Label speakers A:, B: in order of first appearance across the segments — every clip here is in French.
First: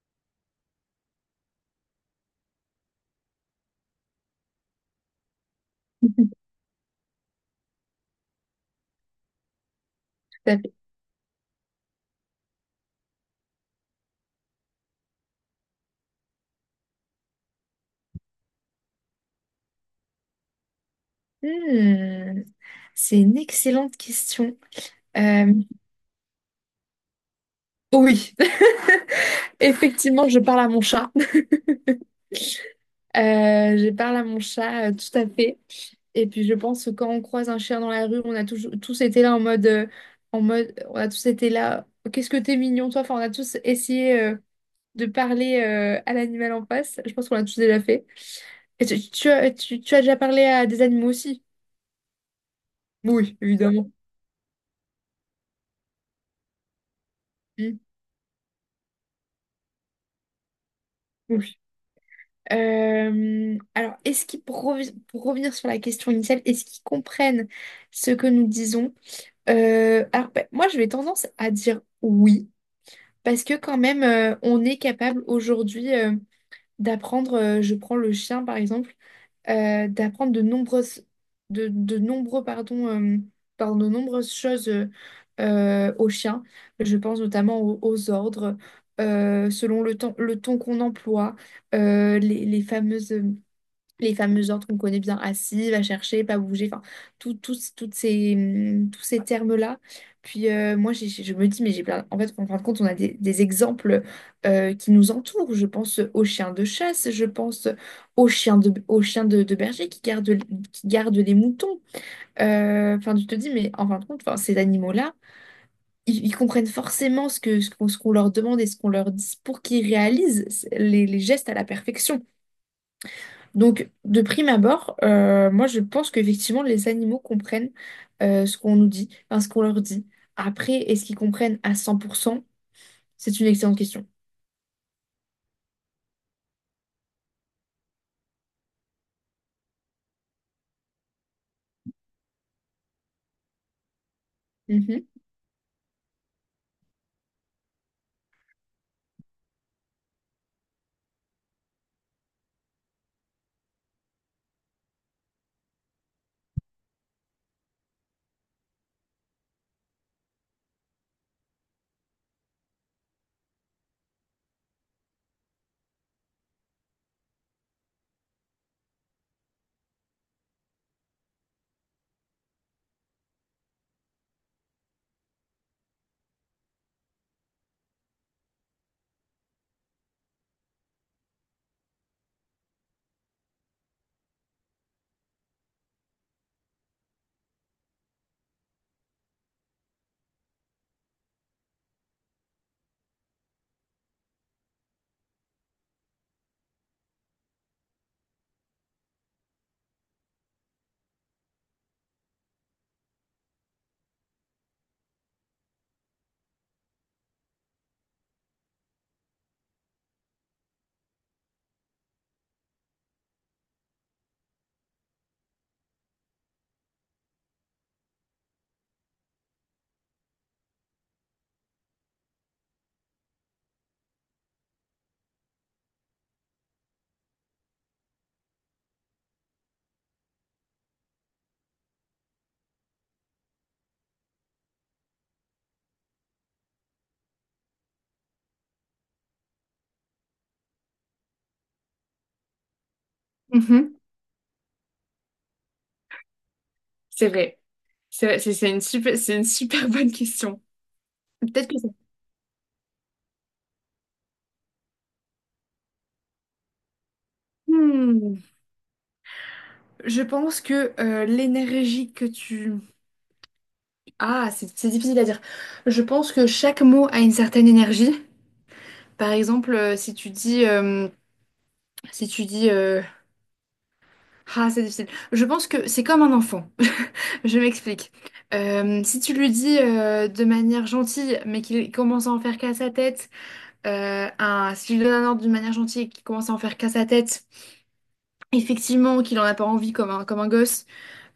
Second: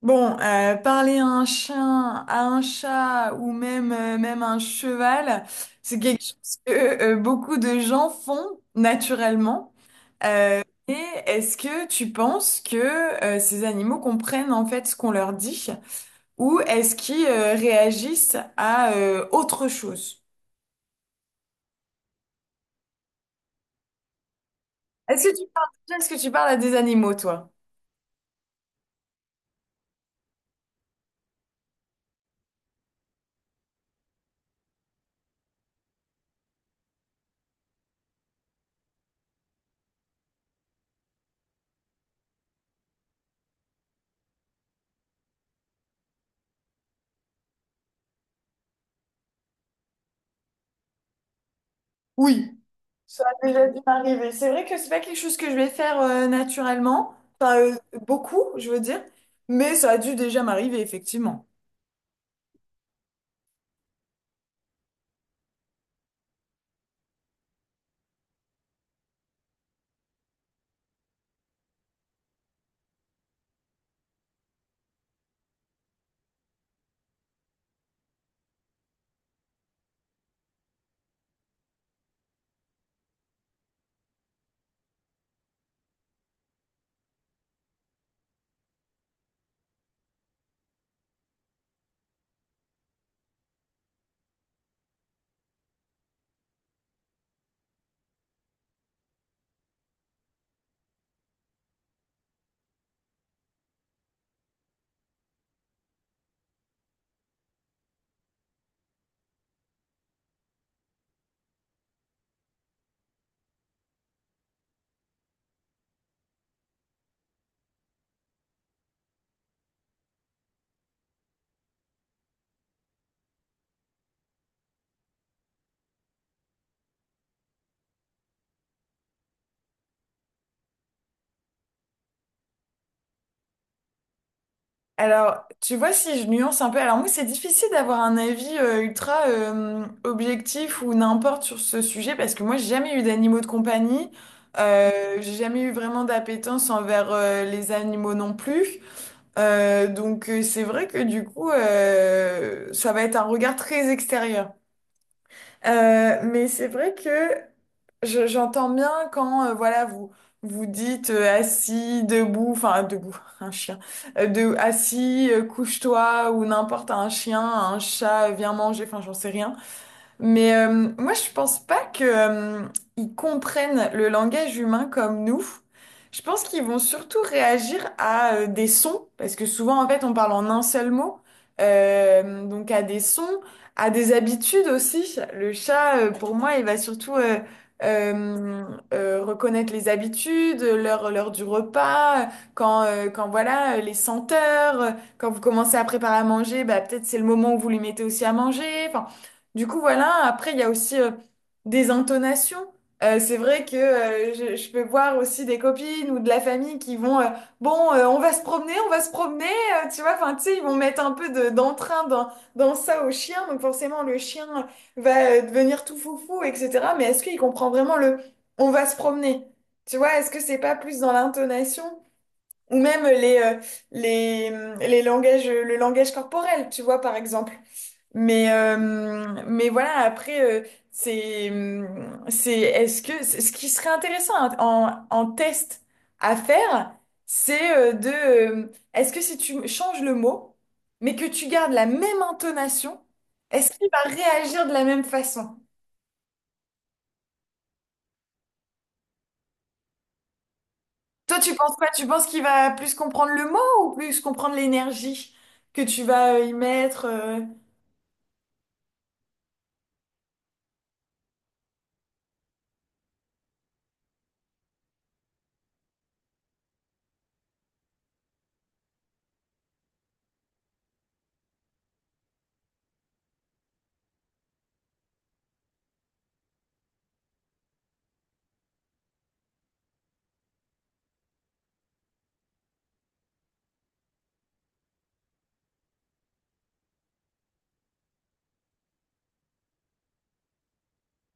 A: Bon, parler à un chien, à un chat ou même, même un cheval, c'est quelque
B: Tout
A: chose que beaucoup de gens font naturellement.
B: à
A: Euh,
B: fait.
A: et est-ce que tu penses que ces animaux comprennent en fait ce qu'on leur dit ou est-ce qu'ils réagissent à autre chose?
B: Hmm, c'est une excellente question.
A: Est-ce que tu
B: Euh,
A: parles, est-ce que tu parles à des animaux, toi?
B: oh oui, effectivement, je parle à mon chat. Je parle à mon chat, tout à fait. Et puis, je pense que quand on croise un chien dans la rue, on a toujours, tous été là en mode, on a tous été là. Qu'est-ce que t'es mignon, toi? Enfin, on a tous essayé de parler à l'animal en face. Je pense qu'on l'a tous déjà fait. Et tu as déjà parlé à des animaux aussi?
A: Oui. Ça
B: Oui,
A: a déjà dû
B: évidemment.
A: m'arriver. C'est vrai que c'est pas quelque chose que je vais faire naturellement, enfin euh, beaucoup, je veux dire, mais ça a dû déjà m'arriver,
B: Hmm.
A: effectivement.
B: Alors, est-ce qu'ils, pour, revi- pour revenir sur la question initiale, est-ce qu'ils comprennent ce que nous disons? Moi, je vais tendance à dire oui, parce que quand même, on est capable aujourd'hui d'apprendre, je prends le chien par exemple, d'apprendre de nombreuses, de nombreux, pardon, pardon, de nombreuses choses au chien. Je pense notamment aux ordres, euh, selon le ton qu'on emploie, euh, les fameux ordres qu'on connaît bien, assis, va chercher, pas bouger, enfin, toutes ces, tous ces termes-là. Puis moi, je me dis, mais j'ai plein. En fait, en fin de compte, on a des exemples qui nous entourent. Je pense aux chiens de chasse, je pense de berger qui gardent les moutons. Enfin, tu te dis, mais en fin de compte, enfin, ces animaux-là, ils comprennent forcément ce qu'on leur demande et ce qu'on leur dit pour qu'ils réalisent les gestes à la perfection. Donc, de prime abord, moi je pense qu'effectivement les animaux comprennent ce qu'on nous dit, enfin, ce qu'on leur dit. Après, est-ce qu'ils comprennent à 100%? C'est une excellente question.
A: Alors, tu vois, si je nuance un peu, alors moi, c'est difficile d'avoir un avis ultra objectif ou n'importe sur ce sujet, parce que moi, j'ai jamais eu d'animaux de compagnie,
B: Mhm.
A: j'ai jamais eu vraiment d'appétence envers les animaux non plus. Donc, c'est vrai que du coup, ça va être un regard très extérieur. Mais c'est vrai que j'entends bien quand voilà vous dites assis, debout, enfin debout, un chien, de assis, couche-toi ou n'importe un chien, un chat, viens manger, enfin j'en sais rien. Mais moi, je pense pas que ils comprennent le langage humain comme nous. Je pense qu'ils vont surtout réagir à des sons, parce que souvent, en fait, on parle en un seul mot. Donc à des sons, à des habitudes aussi. Le chat, pour moi, il va surtout euh, reconnaître les habitudes, l'heure, l'heure du repas, quand, quand voilà, les senteurs, quand vous commencez à préparer à manger, bah, peut-être c'est le moment où vous lui mettez aussi à manger. Enfin, du coup, voilà, après, il y a aussi des intonations. C'est vrai que je peux voir aussi des copines ou de la famille qui vont, bon, on va se promener, on va se promener, tu vois, enfin, tu sais, ils vont mettre un peu d'entrain dans ça au chien, donc forcément, le chien va devenir tout foufou, etc. Mais est-ce qu'il comprend vraiment le on va se promener? Tu vois, est-ce que c'est pas plus dans l'intonation? Ou même les, les langages, le langage corporel, tu vois, par exemple. Mais, euh, mais voilà, après, c'est, est-ce que, ce qui serait intéressant en test à faire, c'est est-ce que si tu changes le mot, mais que tu gardes la même intonation, est-ce qu'il
B: Mhm.
A: va réagir de la même façon?
B: C'est vrai. C'est une super bonne question.
A: Toi, tu
B: Peut-être
A: penses
B: que ça...
A: quoi? Tu penses qu'il va plus comprendre le mot ou plus comprendre l'énergie que tu vas y mettre?
B: Hmm. Je pense que l'énergie que tu... Ah, c'est difficile à dire. Je pense que chaque mot a une certaine énergie. Par exemple, si tu dis, si tu dis Ah, c'est difficile. Je pense que c'est comme un enfant. Je m'explique. Si tu lui dis de manière gentille, mais qu'il commence à en faire qu'à sa tête, un, Si tu lui donnes un ordre d'une manière gentille et qu'il commence à en faire qu'à sa tête, effectivement, qu'il en a pas envie comme un gosse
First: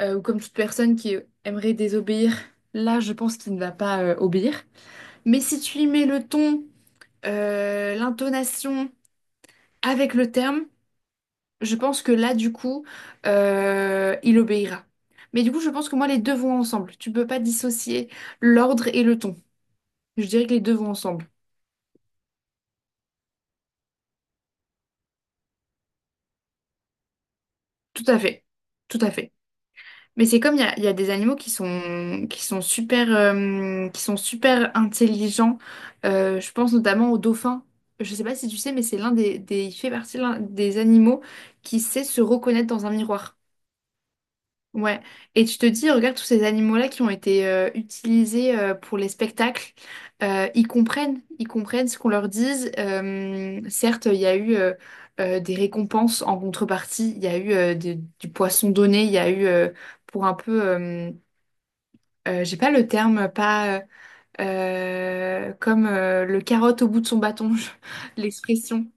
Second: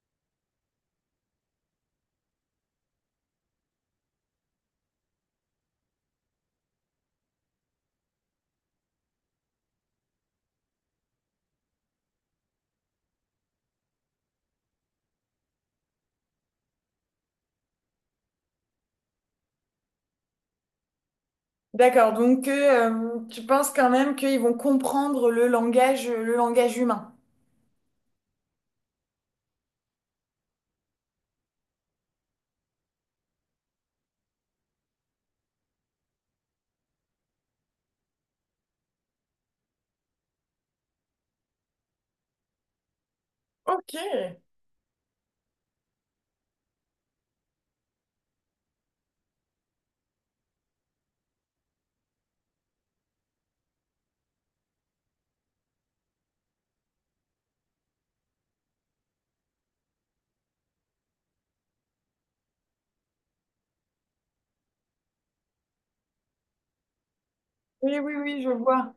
B: ou comme toute personne qui aimerait désobéir, là, je pense qu'il ne va pas obéir. Mais si tu lui mets le ton, l'intonation avec le terme, je pense que là, du coup, il obéira. Mais du coup, je pense que moi, les deux vont ensemble. Tu peux pas dissocier l'ordre et le ton. Je dirais que les deux vont ensemble.
A: D'accord, donc tu penses quand même qu'ils vont comprendre le langage humain.
B: Tout à fait. Tout à fait. Mais c'est comme il y a des animaux qui sont super intelligents. Je pense notamment aux dauphins. Je sais pas si tu sais, mais c'est il fait partie l'un des animaux qui sait se reconnaître dans un miroir.
A: Ok.
B: Ouais, et tu te dis, regarde tous ces animaux-là qui ont été utilisés pour les spectacles, ils comprennent ce qu'on leur dise. Certes, il y a eu des récompenses en contrepartie, il y a eu du poisson donné, il y a eu pour un peu, euh, j'ai pas le terme, pas comme le carotte au bout de son bâton,
A: Oui, oui, oui, je
B: l'expression,
A: vois.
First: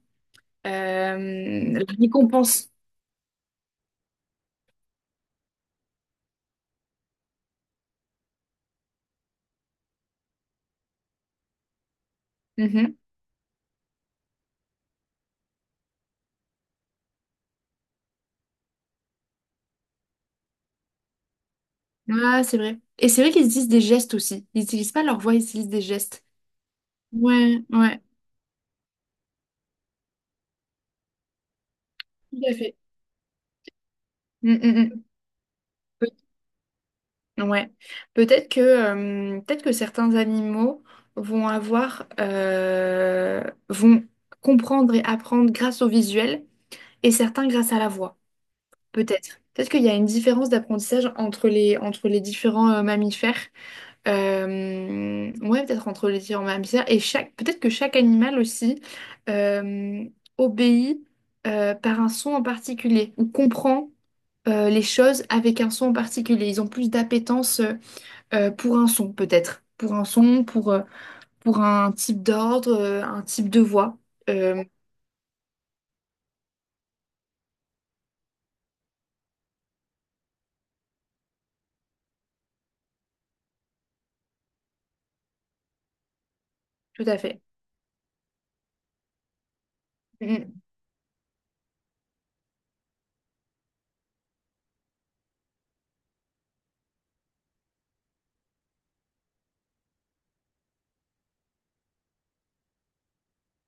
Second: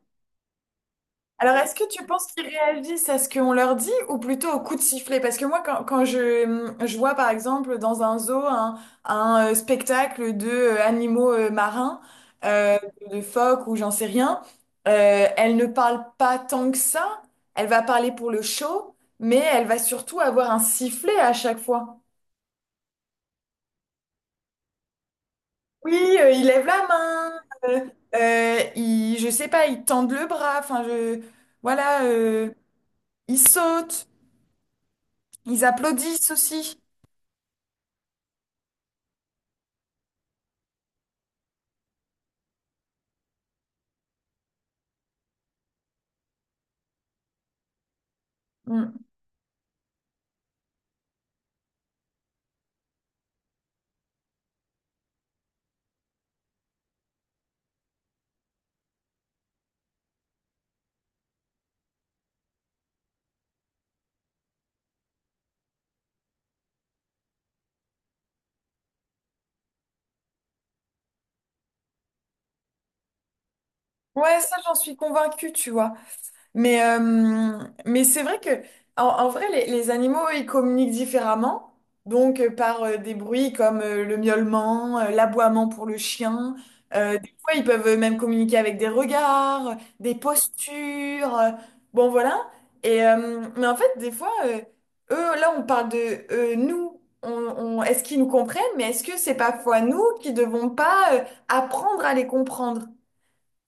B: Euh,
A: Alors, est-ce
B: la
A: que tu penses qu'ils
B: récompense.
A: réagissent à ce qu'on leur dit ou plutôt au coup de sifflet? Parce que moi, quand je je vois, par exemple, dans un zoo, spectacle de animaux marins, euh, de phoques ou j'en sais rien, elle ne parle pas tant que ça. Elle va parler pour le show, mais elle va surtout avoir un sifflet à chaque fois.
B: Ah, c'est vrai. Et c'est vrai qu'ils utilisent des gestes aussi. Ils n'utilisent pas leur voix, ils utilisent des
A: Oui,
B: gestes.
A: il lève la main,
B: Ouais,
A: euh,
B: ouais,
A: il, je sais pas, il tend le bras, voilà,
B: tout à fait.
A: ils sautent,
B: Mm, mm, mm.
A: ils applaudissent aussi.
B: Peut... ouais. Peut-être que certains animaux vont avoir, euh, vont comprendre et apprendre grâce au visuel et certains grâce à la voix.
A: Mm.
B: Peut-être. Peut-être qu'il y a une différence d'apprentissage entre les différents mammifères. Ouais, peut-être entre les différents mammifères. Peut-être que chaque animal aussi euh, obéit par un son en particulier ou comprend les choses avec un son en particulier. Ils ont plus d'appétence pour un son, peut-être. Pour, pour un type d'ordre, un type de voix.
A: Ouais, ça,
B: Euh,
A: j'en suis convaincue, tu vois. Mais, euh, mais c'est vrai que, en vrai, les animaux, ils communiquent différemment. Donc, par des bruits comme le miaulement, l'aboiement pour le chien.
B: Tout à
A: Des
B: fait.
A: fois, ils peuvent même communiquer avec des regards, des
B: Mm.
A: postures. Bon, voilà. Et, mais en fait, des fois, eux, là, on parle de nous. Est-ce qu'ils nous comprennent? Mais est-ce que c'est parfois nous qui devons pas apprendre à les comprendre?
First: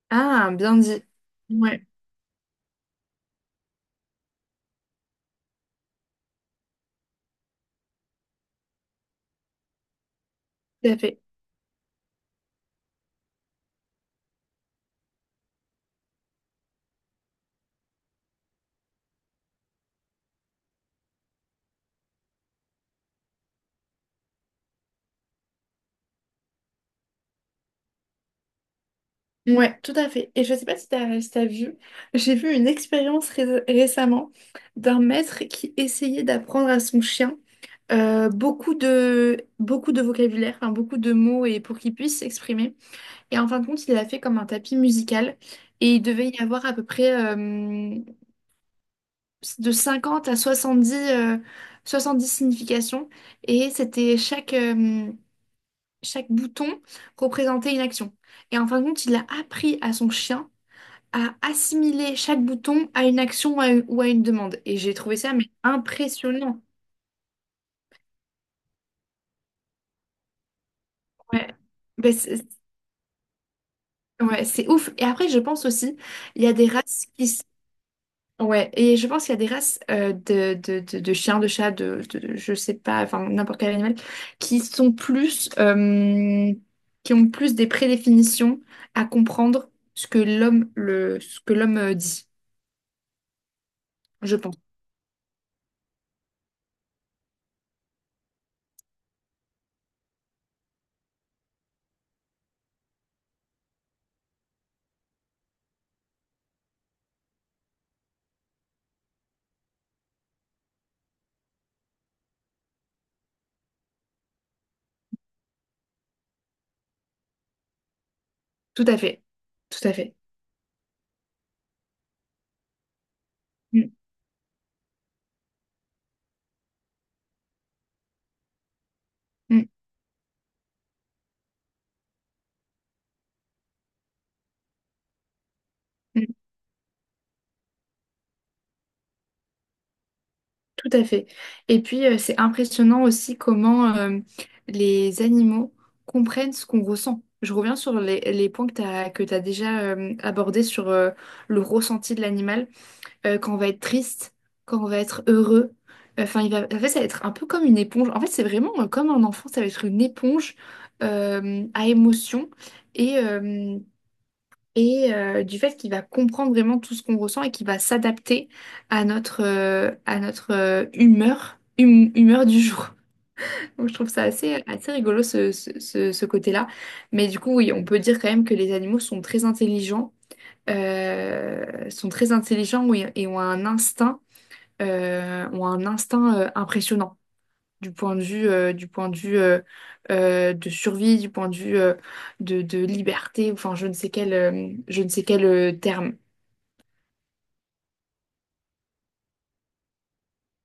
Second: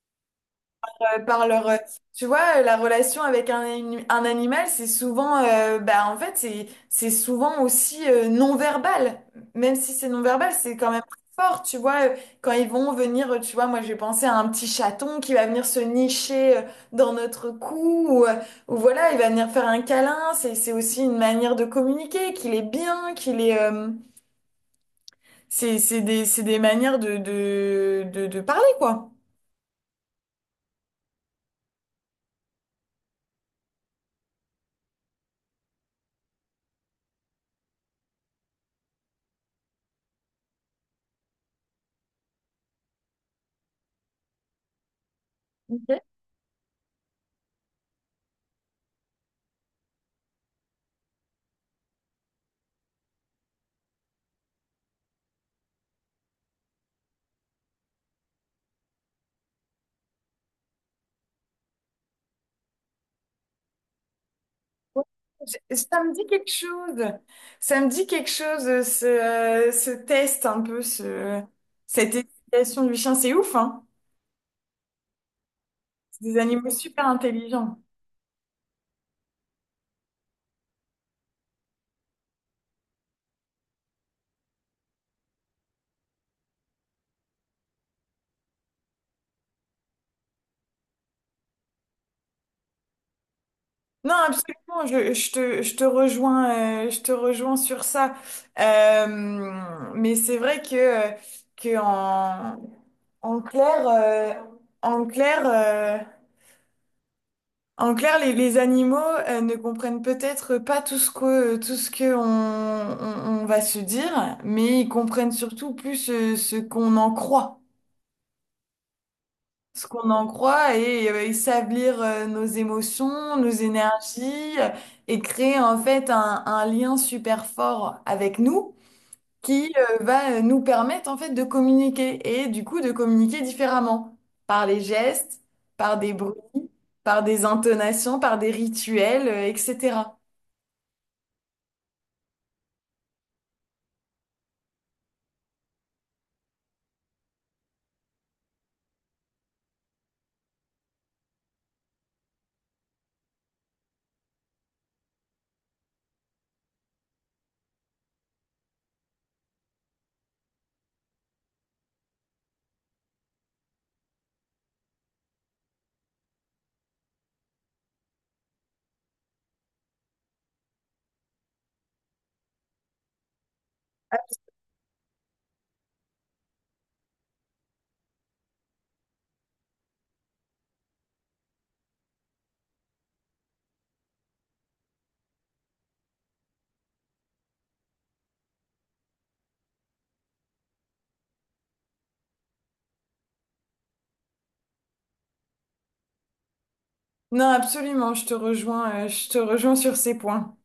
B: Ah, bien dit.
A: Par leur
B: Ouais,
A: Tu vois la relation avec un animal, c'est souvent bah en fait c'est souvent aussi non verbal, même si c'est non verbal c'est
B: tout
A: quand
B: à
A: même
B: fait.
A: très fort, tu vois quand ils vont venir tu vois moi j'ai pensé à un petit chaton qui va venir se nicher dans notre cou ou voilà il va venir faire un câlin, c'est aussi une manière de communiquer qu'il est bien qu'il est c'est des manières de parler quoi.
B: Ouais, tout à fait. Et je sais pas si t'as vu, j'ai vu une expérience récemment d'un maître qui essayait d'apprendre à son chien euh, beaucoup de vocabulaire, enfin, beaucoup de mots et pour qu'il puisse s'exprimer. Et en fin de compte, il l'a fait comme un tapis musical et il devait y avoir à peu près de 50 à 70, 70 significations. Et c'était chaque, euh, Chaque bouton représentait une action. Et en fin de compte, il a appris à son chien à assimiler chaque bouton à une action ou à une demande. Et j'ai
A: Ouais,
B: trouvé ça mais
A: ça me dit quelque
B: impressionnant.
A: chose. Ça me dit quelque chose, ce test un peu,
B: Ouais. Ben,
A: cette
B: c'est
A: éducation du chien. C'est ouf, hein?
B: ouais, c'est ouf. Et après, je pense aussi,
A: C'est des
B: il y a des
A: animaux super
B: races qui... s-
A: intelligents.
B: Ouais, et je pense qu'il y a des races euh, de chiens, de chats, je sais pas, enfin n'importe quel animal, qui sont plus... qui ont plus des prédéfinitions à comprendre ce que l'homme dit,
A: Non,
B: je pense.
A: absolument, je te rejoins sur ça. Mais c'est vrai que, que en, en clair, euh, en clair, euh, en clair, les animaux ne comprennent peut-être pas tout ce que on va se dire, mais ils comprennent surtout plus ce qu'on en croit,
B: Tout à fait. Tout
A: ce
B: à
A: qu'on
B: fait.
A: en croit, et ils savent lire nos émotions, nos énergies, et créer en fait un lien super fort avec nous
B: Mm,
A: qui va nous permettre en fait de communiquer et du coup de communiquer différemment par les gestes, par des
B: mm,
A: bruits, par des intonations, par des rituels, etc.
B: tout à fait. Et puis, c'est impressionnant aussi comment les animaux comprennent ce qu'on ressent. Je reviens sur les points que tu déjà abordés sur le ressenti de l'animal. Quand on va être triste, quand on va être heureux. Enfin, il va, en fait, ça va être un peu comme une éponge. En fait, c'est vraiment comme un enfant, ça va être une éponge à émotion. Et, euh, du fait qu'il va comprendre vraiment tout ce qu'on ressent et qu'il va s'adapter à notre humeur, humeur du jour. Donc je trouve ça assez, assez rigolo ce côté-là. Mais du coup, oui, on peut dire quand même que les animaux sont très intelligents, et ont un instinct, impressionnant du point de vue de survie, du point de vue de liberté, enfin je ne sais quel terme.
A: Non, absolument, je te rejoins sur ces points.